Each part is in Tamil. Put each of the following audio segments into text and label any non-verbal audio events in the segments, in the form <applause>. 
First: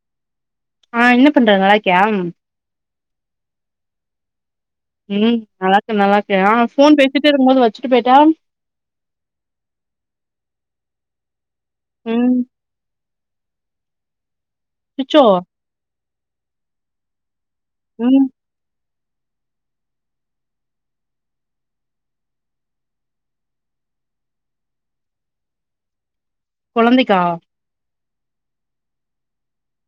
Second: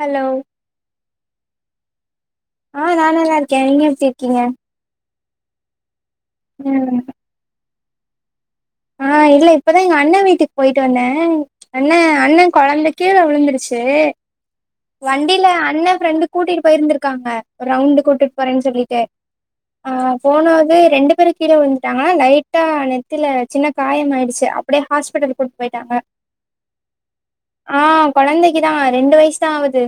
ஹலோ ஆ என்ன பண்ற நல்லாருக்கியா ஆ நா நல்லா இருக்கே நீங்க எப்படி இருக்கீங்க ம் நல்லா இருக்கே நல்லா இருக்கே யா போன் ம் பேசிட்டே இருக்கும் போது வச்சுட்டு போயிட்ட ஆ இல்ல இப்பதா எங்க அண்ண வீட்டுக்கு போயிட்டு வந்தே அண்ணே ம் அண்ண கொழந்தக் கீழே விழுந்துருச்சு சுச்சோ வண்டில அண்ணன் ஃப்ரெண்டு கூட்டிட்டு போயிருந்துருக்காங்க ரவுண்ட் ம் கூட்டு போறேன்னு சொல்லிட்டு ஆ போனாவே ரெண்டு பேரு கீழே வ உழுந்துட்டாங்க லைட்டா நெத்தில சின்ன காயமாயிடுச்சு அப்படியே ஹாஸ்பிட்டலுக்கு கூப்ட்டு போயிட்டாங்க கொழந்தைக்கா ஆ கொழந்தைக்குதா ரெண்டு வயசு தா ஆகுது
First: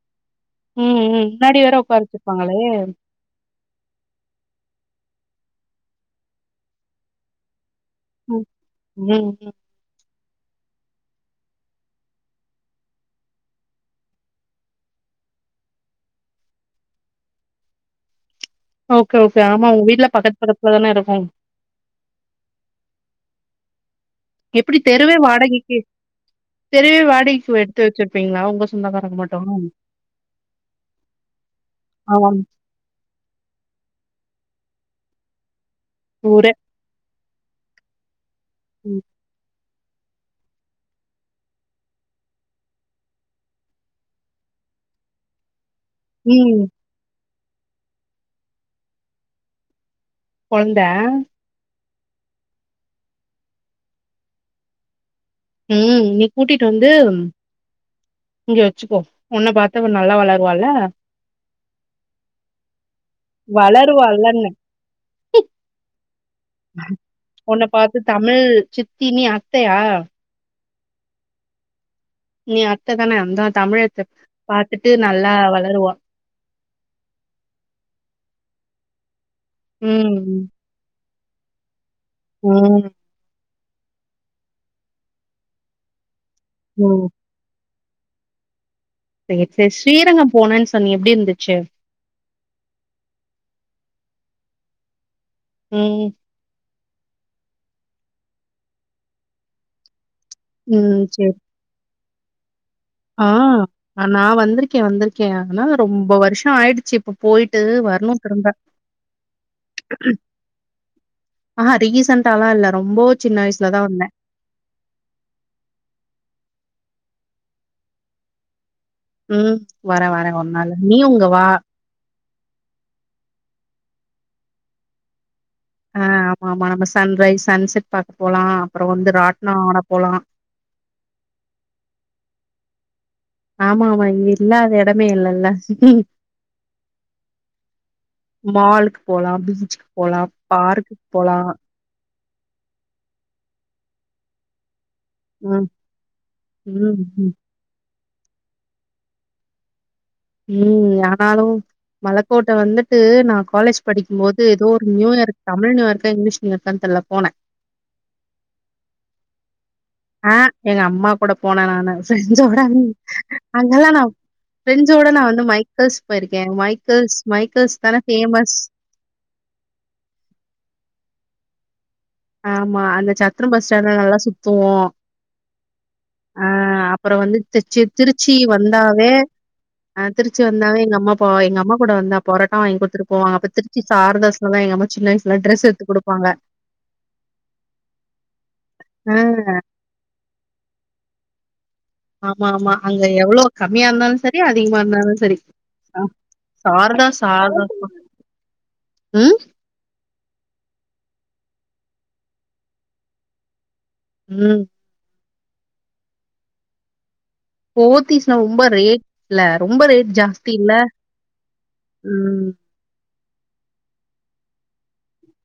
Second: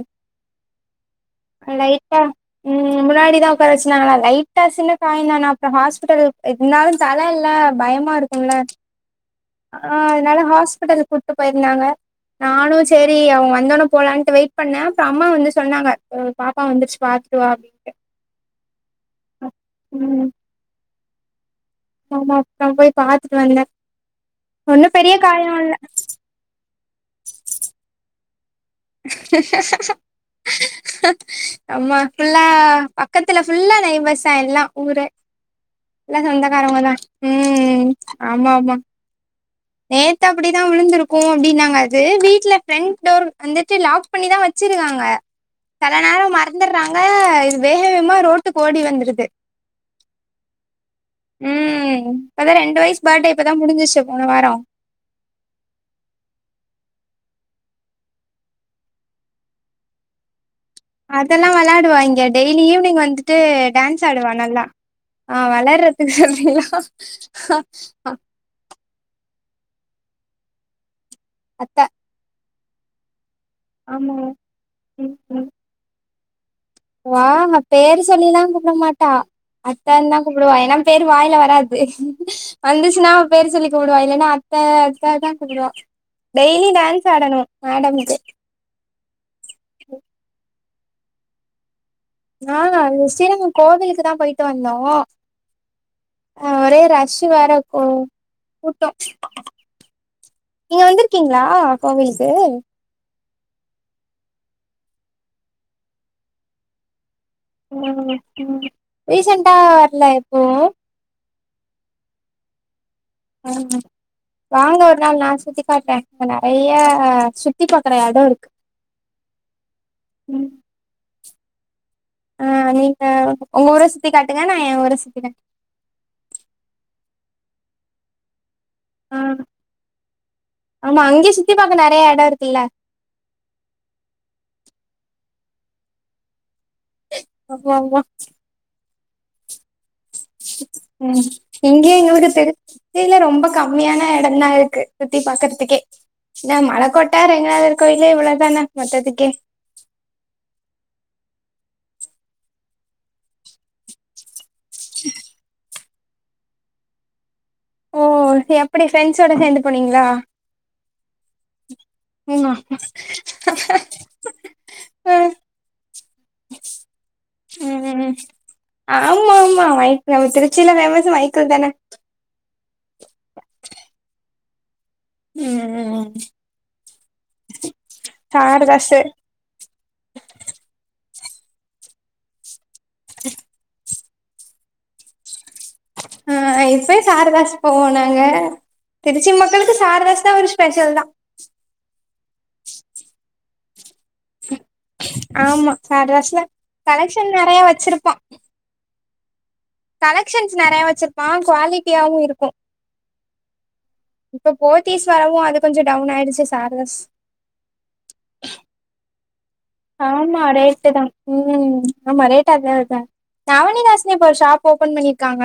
ம் ம் முன்னாடி வேற உக்கார லைட்டா வச்சிருப்பாங்களே ம் முன்னாடி தா பேசினாங்களா லைட்டா சின்ன காயந்தான அப்புற ஹாஸ்பிடல் இருந்தாலும் தல இல்ல பயம் மா ம் இருக்கும்ல ம் ஆ அதனால ஹாஸ்பிட்டலுக்கு கூப்டு போயிருந்தாங்க நானு செரி அவுங்க வந்தோன்ன போலான்ட்டு வெயிட் பண்ணே அப்றொ அம்மா வந்து சொன்னாங்க பாப்பா வந்துருச்சு பாத்ட்டுவா ஓக்கே ஓக்கே ஆமா உங்க வீட்லா ம் பக்கத்து பக்கத்துலதான இருக்கு ஆமா நா போய் பாத்துட்டு வந்தே ஒன்னும் பெரிய காயோ இல்ல தெரியவே வாடைகைக்கு எட்த்து வெச்சிருப்பீங்ளா உங்க சொந்தக்காரங்க மட்டு நம்ம ஆமாம் ஃபுல்லா பக்கத்துல ஃபுல்லா நைபர்ஸ்தா எல்லா ஊரே எல்லா ஊரே சொந்தக்காரவுங்க தா ம் ஆமாமா ம் நேத்து அப்படிதா விழுந்திருக்கு அப்டின்னாங்க அது வீட்ல ஃபிரண்ட் டோர் வந்துட்டு லாக் பண்ணிதா வெச்சிருக்காங்க செல நேரோ ம் மறந்தர்றாங்க இது வேக வேமா ரோட்டுக்கு ஓடி வந்துருது கொழந்த ம் இப்பதா ரெண்டு வயசு பர்ட்டே இப்பதா முடிஞ்சிச்சு போன வாரோ ம் இன்னைக் கூட்டிட்டு வந்து இங்க வெச்சுக்கோ ஒன்ன பாத்து நல்லா வளருவால அதெல்லா வெளாடுவா இங்க டெய்லி ஈவ்னிங் வந்துட்டு டான்ஸ் ஆடுவா வளருவால்லன் நல்லா ஆ வளர்ற <unintelligible> ம் சித் சி நீ அத்தையா அத்த நீ அத்ததானே அந்த தமிழத்த ஆமா. பாத்துட்டு ம், நல்லா ம். வளருவா வா பேரு சொல்லில்லா கூப்ட மாட்டா அத்தன் தா ம் கூப்டுவா ஏனா பேரு வாயில வராது ம் வந்துச்சுனா பேர் சொல்லி கூப்டுவா இல்லன்னா அத்த அத்தன் தா கூப்புடுவா டெய்லி ம் டேன்ஸ் ஆடணு மேடம்க்கு சேர் சேர் ஸ்ரீரங்கம் போனேன் சொன்னியே எப்டி இருந்துச்சு நானா ஸ்ரீரங்கம் கோவிலுக்கு தா போயிட்டு வந்தோ ம் அ ஒரே ரஷ்ஷு வேற போ கூட்டோ நீங்க ம் சரி வந்திருக்கீங்ளா கோவிலுக்கு ஆ நா வந்திருக்கே வந்திருக்கே ஆனா ரொம்ப வருஷ ஆயிடுச்சு இப்ப போயிட்டு ம் வரணு திரும்ப ம் ரீசெண்டா வரல எப்பவும் ஆ ரீசன்ட்டாலா இல்ல ரொம்போ ம்ஹும் வாங்க ஒரு நாள் நா சுத்தி காட்றே இங்க நெறையா சுத்தி பாக்குற எடோ இருக் ம் வரே வரே ஒரு நாள் நீயு உங்க வா ஆ நீங்க உங்க ஊர சுத்தி காட்டுங்க நா எ ஊர சுத்தி காட் ஆ ஆமாமா நம்ம சன்ரைஸ் சன்செட் பாக்க போலா அப்பற வந்து ராட்ன ஆட போலா ஆமா அங்கே சுத்தி பாக்க நெறய எடோ இருக்குல்ல ஆமாமா இங்க இல்லாத எடமே இல்லல்ல ஆமாமா மால்க்கு போலா பீச்சுக்கு போலா பார்க்குக்கு போலா ஏ எங்க ஊரு திரு ச்சில ரொம்ப கம்மியான எடந்தா இருக்கு சுத்தி ம் பாக்கறதுக்குே என்ன மல ம் கோட்ட ம் ரெங்கநாதர் கோயிலு இவ்ளோ தானா மொத்ததுக்கே ம் ஆனாலு மலக்கோட்ட வந்துட்டு நா காலேஜ் படிக்கும்போது ஏதோ ஒரு நியூயருக் தமிழ் நியூயருக்கா இங்கிலீஷ் னுக்கான் தெர்ல்ல போன ஓ எப்புடி பிரண்ஸ்ஸோட சேந்து போனீங்களா ஆ எங்க அம்மா கூட போன நானு ஆமா ப்ரண்ஸோட அங் அங்கல்லா நா ஃப்ரெண்ட்ஸோட நா வந்து மைக்கேல்ஸ் போயிருக்கே மைக்கள்ஸ் மைக்கள்ஸ் தன ஃபேமஸ் ஆம்மா ஆம்மா மைக்கல் திருச்சில ஃபேமஸ் மைக்கிள் தன ஆம்மா அந்த சத்திர பஸ் ஸ்டாண்ட்ட நல்லாசுத்துவோ அ அப்பற வந்து திருச் திருச்சி சாரதாசு வந்தாவே ஆ திருச்ச வந்தாவே எங்க அம்மா ப்போ எங்க அம்மா கூட வந்தா போரட்டா வாங்கி குடுத்துட்டு போவாங்க அப்ப திருச்சி சாரதஸ்தால எங்கம்மா சின்ன வய்ஸ்ல ட்ரெஸ் எட்த்து குடுப்பாங்க ஆ இப்பயு சாரதாஸ் போவோ நாங்க ஆ திருச்சி மக்களுக்கு சாரதாஸ் நா ஒரு ஸ்பெஷல் தா ஆம்மா ஆம்மா அங்க எவ்வளோ கம்மியார்ந்தாலு சர் கே அதிகமா இர்ந்தாலு சரி ஆமா சாரதாஸ்ல சாரதாஸ் கலெக்ஷன் நெறைய சாரதாஸ் தா வச்சிருப்பா ம் கலெக்க்ஷன்ஸ் நறய வச்சிருப்பாங்க குவாலிட்டியாவு இருக்கூ இப்ப ம். போத்தீஸ் வரவு அது கொஞ்ச டவுன் ஆயிடுச்சு சாரதஸ் போத்தீஸ்ன ரொம்ப ரேட் இல்ல ரொம்ப வெ ஆம்மா ரேட்டுதா ம் ஆம்மா ம், ரேட்டு அத்தாஅத்தா நவனிதாஸ்னு இப்ப ஒரு ஷாப் ஓப்பன் பண்ணிர்க்காங்க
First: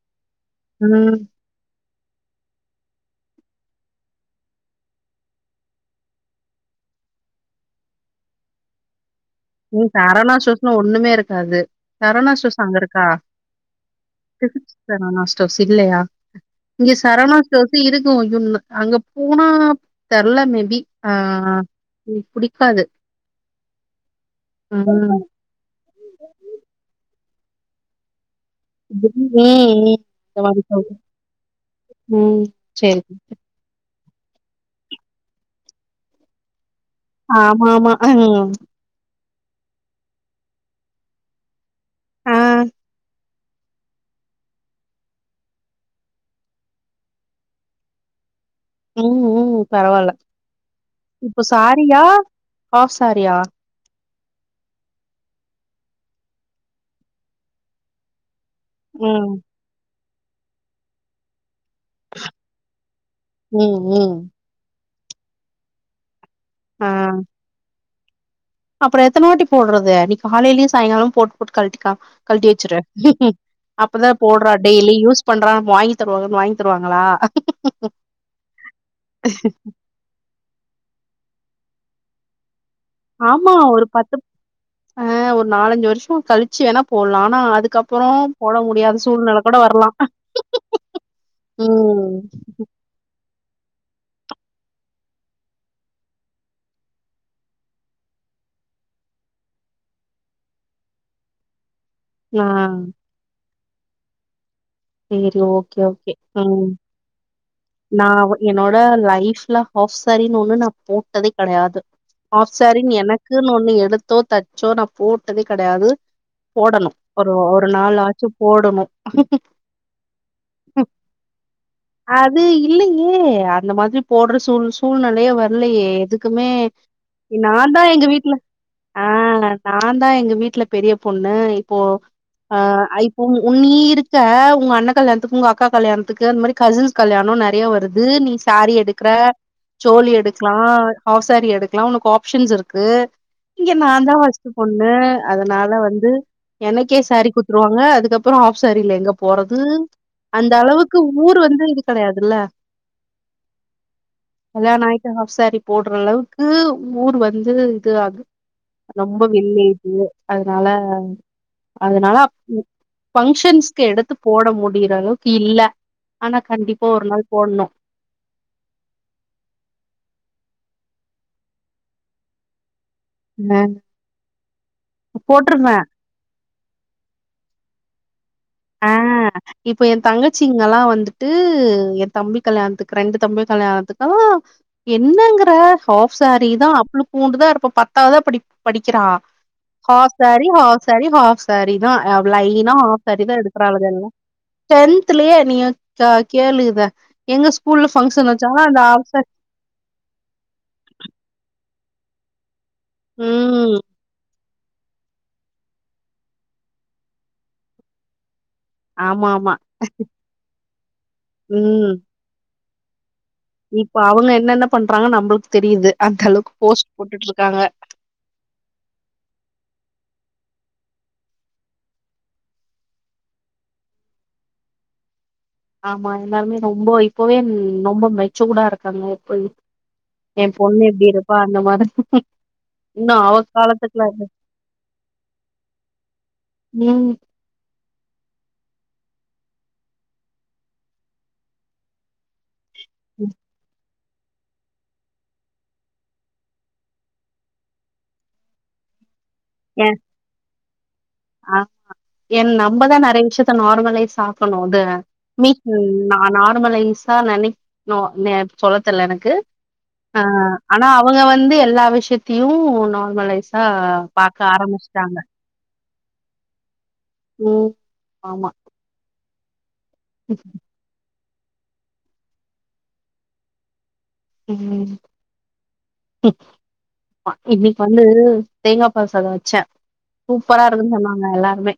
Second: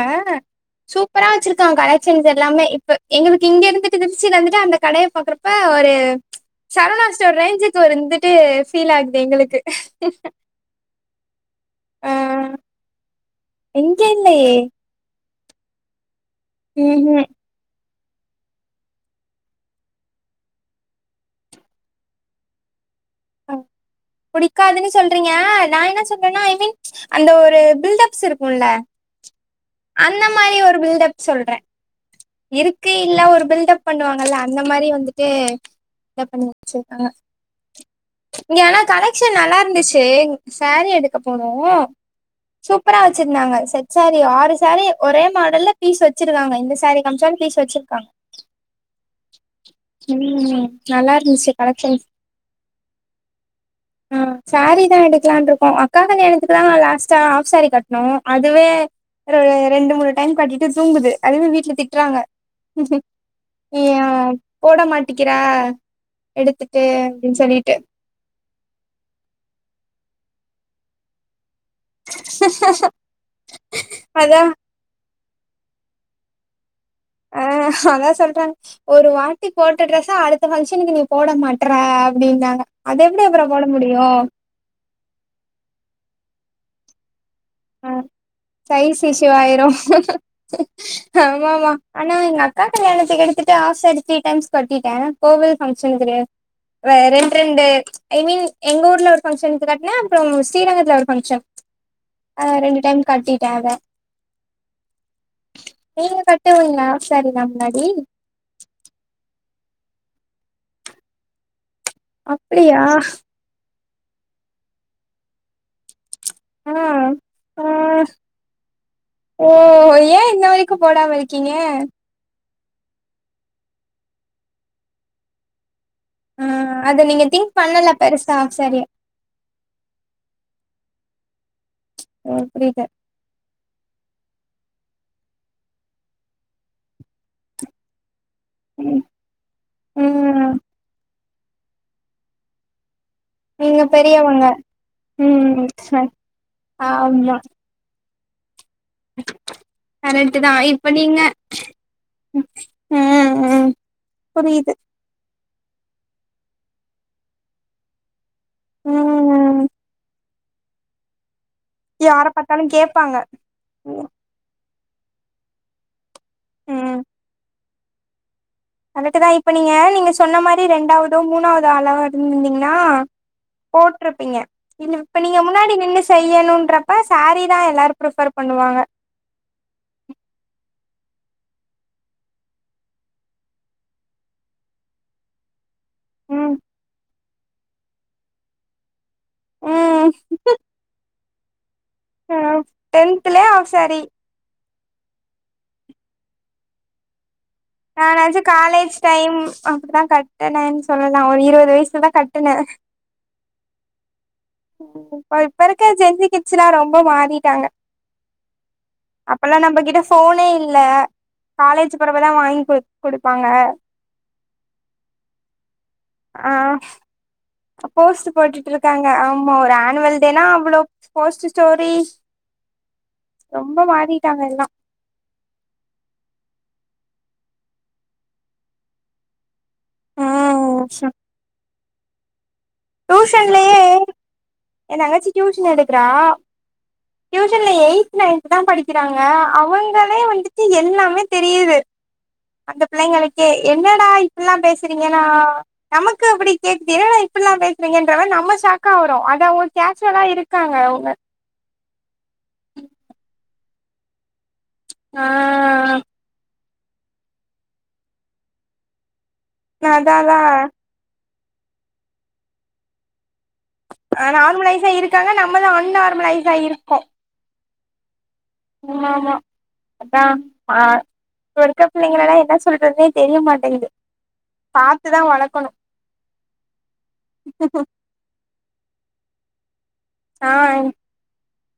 ம். சூப்பரா வச்சிருக்காங் கலெக் செஞ்சுர்ல்லாமே இப்ப எங்களுக்கு இங்க இருந்துட்டு திருச்சில இருந்துட்டு அந்த கடய பாக்கறப்ப ஒரு சரவணாஸ்டோர் ரேஞ்சுக்கு ஒரு இந்துட்டு ஃபீல் ஆகுது எங்களுக் ம் சரவணா ஸ்டோர்ஸ்ல ஒண்ணுமே இருக்காது சரவணா ஸ்டோர்ஸ் அங்கருக்கா இங்கல்லயே சரவணா ஸ்டோர்ஸ் இல்லயா இங்க ம்ஹும் சரவணா ஸ்டோர்ஸ்ஸு இருக்கூ யோன்னு அங்க போனா தெர்ல மேபி அ ம் புடிக்காது ஆ புடிக்காதுன்னு ம் சொல்றீங்க நா என்ன சொல்றன்னா ஐ மீன் அந்த ஒரு பில்டப்ஸ் இருக் குல்ல ம் அந்த இந்த மாரி ஒரு சொல்ற பில்டப் சொல்றே ம் இருக்கு சரி இல்ல ஒரு பில்டப் பண்ணுவாங்கல்ல அந்த மாரி வந்துட்டு இதபண்ணி வச்சிருக்காங்க ஆமா ஆமா ம் இங்க ஆனா கலெக்ஷன் நல்லார்ந்துச்சு சாரீ எடுக்க போனோ ஆ சூப்பரா ச்சுர்ந்தாங்க செட் சாரி ஆறு சாரி ஒரே மாடல்ல பீஸ் வச்சிருக்காங்க இந்த சாரி காம்ச்சாலு பீஸ் வச்சிருக்காங்க ம் ம் பரவால ம் நல்லா இப்ப இருந்துச்சு சாரியா கலெக்ஷன்ஸ் ஹாஃப் சாரியா ம் சாரி தா எடுக்கலான்ருக்கோ அக்கா கல்யாணத்துக்குதா லாஸ்டா ஃஹாப்சாரி கட்னோ அதுவே ம் ரெ ரெண்டு மூணு டைம் கட்டிட்டு தூங்குது அதுவே வீட்ல திட் றாங்க ம் நீ ஏ ம் போட மாட்டிக்கிற எடுத்துட்டு அப்டின் சொல்லீட்டு அப்பறோ எத்தனாட்டி போட்றது நீ காலைலியு சாய்ங்காலோ போட் போட்டு கழட்டி க கழ்ட்டி வச்சுறே அப்பதா அதா போட்றா டெய்லி யூஸ் பண்றா வாங்கி தருவாங்க வாங்கி தருவாங்களா அ அதா சொல்றங்க ஒரு வாட்டி போட்ட ட்ரெஸ்ஸா அடுத் த்த பங்க்ஷனுக்கு நீ போட மாட்ற அப்டின்னாங்க அத எப்டி அப்பற போடமுடியு ஆ ஒரு நாலஞ்சு வர்ஷோ கழிச்சு வேணா போட்லா ஆனாஅது ஆ கப்பறோ சைஸ் போடமுடியாத இஷ்யூ சூழ்நலை கொட ஆயிரு வர்லா அ ஆமாமா ஆனா ம் எங்க அக்கா கல்யாணத்துக்கு எடுத்துட்டு ஆஃப் சேரி த்ரீ டைம்ஸ் கட்டிட்டே போவது பங்க்ஷனுக்கு வேற் வே ரெண்டு ரெண்டு ஐ மீன் எங்க ஊர்ல ஒரு ஃபங்க்ஷன்க்கு கட்டுனே அப்றோ ஸ்ரீரங்கத்துல ஒரு பங்க்ஷன் ஆ ரெண்டு டைம் கட்டிட்டே அத செரி ஓகே ஓகே ம் செரி நா முன்னாடி நா என்னோட லைஃப்ல ஹாப் சேரின்னு ஒண்ணு நா போட்டதே கடையாது ஹாப் அப்டியா சேரின் எனக்கு னக்குனு ஒண்ணு எடுத்தோ தச்சோ நா போட்டதே கெடையாது ஆ போடணு ஒரு ஆ ஒரு நாளாச்சு போடணு துக்கு போடாம இருக்கிங்க இது இல்லயே அந்த மாதிரி போடுற சூழ் சூழ்நிலையே வரலயே எதுக் ஆ க்குமே அத நீங்க திங்க் நாந்தா பண்ணல எங்க வீட்ல பெருசா ஆஃப் சாரிய ஆ நா தா எங்க வீட்ல பெரிய பொண்ணு இப்போ ஓ ஆ புரியுது ஐ உ உன் நீ இருக்க உங்க அண்ணன் கல்யாணத்துக்கு உங்க அக்கா கல்யாணத்துக்கு அந்த மாரி கசின்ஸ் கல்யாணோ நெறைய வருது நீ சேரி ம் எடுக்குற சோளி ம் எடுக்கலா ஹாப் சேரி எடுக்கலா உனக்கு ஆப்ஷன்ஸ் இருக்கு இங்க நீங்க நா தா பெரியவங்க ஃபஸ்ட் பொண்ணு ம் அதுனால வந்து எனக்கே சேரி ஆமா குத்துருவா ங்க அதுக்கப்றோ ஹாப் சேரில எங்க போறது கரெக்ட் தா அந்த இப்ப அளவுக்கு நீங்க ஊர் வந்து கெடையாதுல ம் ம் புரியுது கல்யாண ணாய்ட்டு ஹாப் சேரி போடுற அளவுக்கு ஊர் வந்து இது ஆ ரொம்ப ம் வில்லேஜ் அதுனால அதுனால யார பாத்தாலு கேப்பாங்க பங்கஷன்ஸ்கு எடுத்து போட முடியிற அளவுக்கு இல்ல ஆனா கண்டிப்பா ம் ஒரு நாள் போடணு கரெக்டுதா இப்ப நீங்க நீங்க சொன்ன மாரி ரெண்டாவதோ மூணாவது ஆளாவோ இருந்திருந்தீன்னா அ போட்ருப்பீங்க இ இப்ப நீங்க முன்னாடி போட்டுருவேன். நின்னு ஸ் செய்யணுன்றப்ப சேரி தா எல்லாரு பிரிஃபர் பண்ணுவாங்க ஆ இப்ப ஏ தங்கச்சிங்கல்லா வந்துட்டு ஏ தம்பி கல்யாணத்துக்கு ரெண்டு தம்பி கல்யாணத்துக்கும் என்னங்கிற ஹாப் ம் சேரிதா அவ்ளோ பூண்டுதா இருப்பா பத்தாவதுதா படி படிக்கிறா ம் half sari half sari half sari தா லைனா ஹாஃப் சேரி தா டென்த்லயே எடுத் ஆஃப் சாரி டென்த்லயே நீ ஆ கேளு இத எங்க ஸ்கூல்லு நானாச்சு காலேஜ் டைம் அப்டிதா கட்டினேன்னு சொல்லலா ஒரு இருவது வயசுலதா கட்டுனே ம் இப்ப இப்ப இருக்க ஜென்ரி கிட்ஸ்சல்லா ரொம்ப மாறிட்டாங்க ஆமாமா. அப்பல்லா நம்மகிட்ட ஃபோனே இல்ல ம். காலேஜ் போறவதா வாங்கி குடு குடுப்பாங்க இப்ப அவுங்க என்னென்ன பண்றாங்கு நம்மளுக்கு தெரியுது அந்த ஆ அளவுக்கு போஸ்ட் போட்டுட்டு இருக்காங்க போஸ்ட் போட்டுட்டு இருக்காங்க ஆமா ஒரு ஆனுவல் டேனா அவ்ளோ போஸ்ட் ஸ்டோரி ரொம்ப மாறிட்டாங்க எல்லா ஆமா எல்லாருமே ரொம்ப இப்பவே ரொம்ப மெச்சுடா இருக்காங்க இப்ப ஏ ம் பொண்ணு எப்டி இருப்பா அந்த மாதிரி இன்னு அவ டியூஷன்லயே காலத்துக்குள்ள ஏ தங்கச்சி டியூஷன் எடுக்குறா ம் டியூஷன்ல எயித் நயன்த் தா படிக்கிறாங்க அவங்களே வந்துட்டு எல்லாமே தெரியுது அந்த பிள்ளைங்களுக்கே என்ன என்னடா இப்பில்லா பேசறீங்கனா நமக்கு அப்டி கேக்குது என்னடா இப்பில்லா பேசறீங்கன்ற மாரி நம்ம ஷாக்கு க்காவரோ அத அவுங்க கேஸ்வலா இருக்காங்க அவுங்க ஆமா என் நம்மதா நெறய விஷயத்த நார்மலைஸ் ஆக்கணு அது மீ ஆ ம் நா நார்மலைஸா நெனைக்கணு நோ சொல்ல தெர்ல எனக்கு அதா அ அதா ஆனா அவுங்க வந்து எல்லா விஷயத்திலியு நார்மலைஸ் அ பாக்க நார்மலைஸ் ஆரம்பிஷ்ட்டாங்க ஆயிருக்காங்க நம்மதா அன்நார்மலைஸ்சா இருக்கோ ம் ஆமா ஆமா ஆமா அதா ஆ இப்ப இருக்க பிள்ளைங்களலா என்ன சொல்றதுன்னே தெரியமாட்டேங்குது ம் இன்னிக்கு வந்து தேங்கா பால் சாதம் வச்ச ஆ சூப்பரா இருக்குனு சொன்னாங்க எல்லாருமே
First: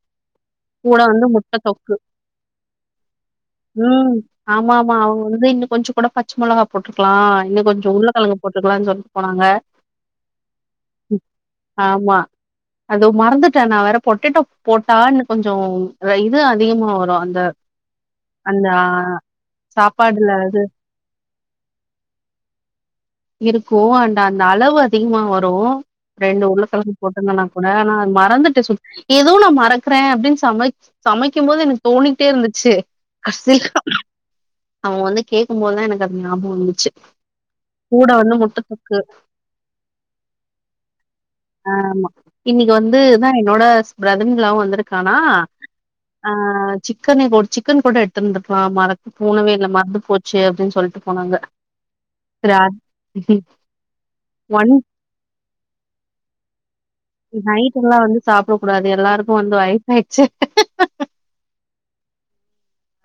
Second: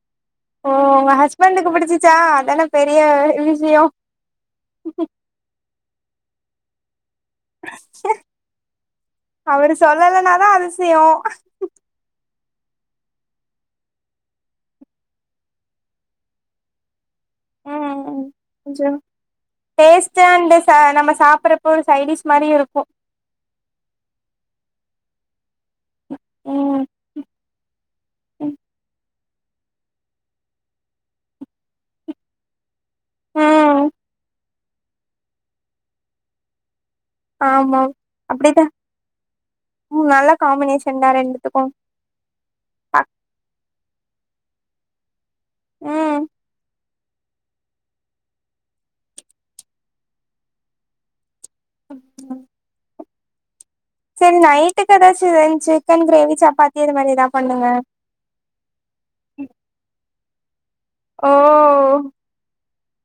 ஓ கூட உங்க வந்து முட்ட ஹஸ்பண்டுக்கு தொக்கு பிடிச்சிச்சா அதான பெரிய விஷயோ ம் ஆமா ஆமா அவுங்க வந்து இன்னு கொஞ்ச கூட பச்ச மொளகா போட்டுக்கலா இன்னு கொஞ்ச உருளகெழங்கு போட்டுருக்கலானு சொல்ட்டு போனாங்க அவரு சொல்லலனாதா அதிசயோ ஆமா அது மறந்துட்ட நா வேற பொட்டேட்டோ போட்டா இன்னு கொஞ்சோ இது அதிகமா வரு அந்த ம் அந்த ஆ, கொஞ்சோ டேஸ்டு சாப்பாடுல அண்டு அது நம்ம சாப்பறப் ஒரு சைடிஷ் மாரி இருக்கு இருக்கு அண்ட் அந்த அளவு அதிகமா வரு ரெண்டு ம் உருளகெழங்கு போட்டுருந்தனா கூட ஆனா மறந்துட்ட சுத் எதோ நா மறக்கற அப்டினு சமைச் சமைக்கு போது எனக்கு தோனிகிட்டே இருந்துச்சு கடசில ம் அவுங்க வந்து கேக்கும்போதுதா எனக்குஅது ஞாபகோ வந்துச்சு ஆமா கூட வந்து முட்ட அப்டிதா தொக்கு ம் நல்ல காம்பினேஷன் தா ரெண்டுத்துக்கு ஆமா இன்னைக்கு வந்துதா என்னோட பிரதர் இன்லாவு வந்துருக்கானா அ சிக்கனே போ சிக்கன் கூட எடுத்ருந்துக்கலா மறந் தோணவே இல்ல மறந்துபோச்சு அப்டின்னு சொல்ட்டு போனாங்க ராப் சேரி நைட்டுக்கு எதாச்சு சிக்கன் கிரேவி சப்பாத்தி அது மாரி ஏதா பண்ணுங்க நைட்டுக்குலா வந்து சாப்ட கூடாது எல்லாருக்கு வந்து வயிசு ஆய்ச்சு ஓ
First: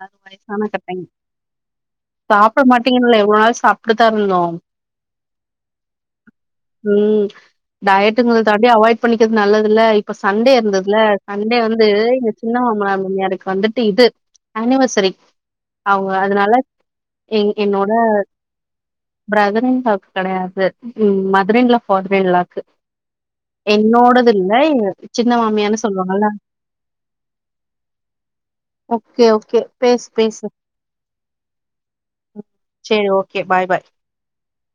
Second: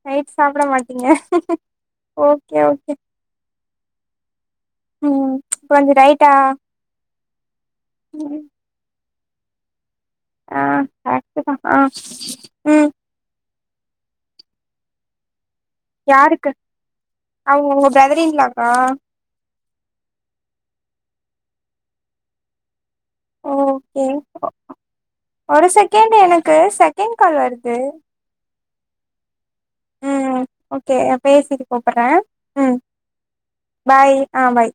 அது நைட் சாப்ட வயசான கட்டைங் மாட்டீங்க ஓகே சாப்பட ஓகே மாட்டீங்கனுல்ல எவ்ளோ வேண் சாப் இப்டிதா வேணு ம் கொஞ்சோ ரைட்டா ம் டைட்டுங்க இப்டே அவாய்ட் பண்ணிக்கது நல்லது இல்ல இப்ப சண்டே ஆ இருந்ததுல்ல கரெக்ட் தா சண்டே ஆ வந்து எங்க சின்ன மாமா ம் மாமியாருக்கு வந்துட் இது அனிவர்செரி அவுங்க யாருக்கு அதனால எ அவங்க உங்க என்னோட பிரதர் இன் லாவா பிரதர்இன்லாக்கு கெடையாது ம் மதர்இன்லா ஃபாதர்இன்லாக்கு ஓகே என்னோடது இல்ல எங்க ஒரு சின்னமாமியானு செகண்ட் சொல்வாங்கல்ல எனக்கு செகண்ட் கால் வருது ஓகே ஓகே பேசு ம் பேசு ஓகே பேசிட்டு கூப்பட்றே ம் சேர் ஓகே பாய் பாய் ஆ பாய்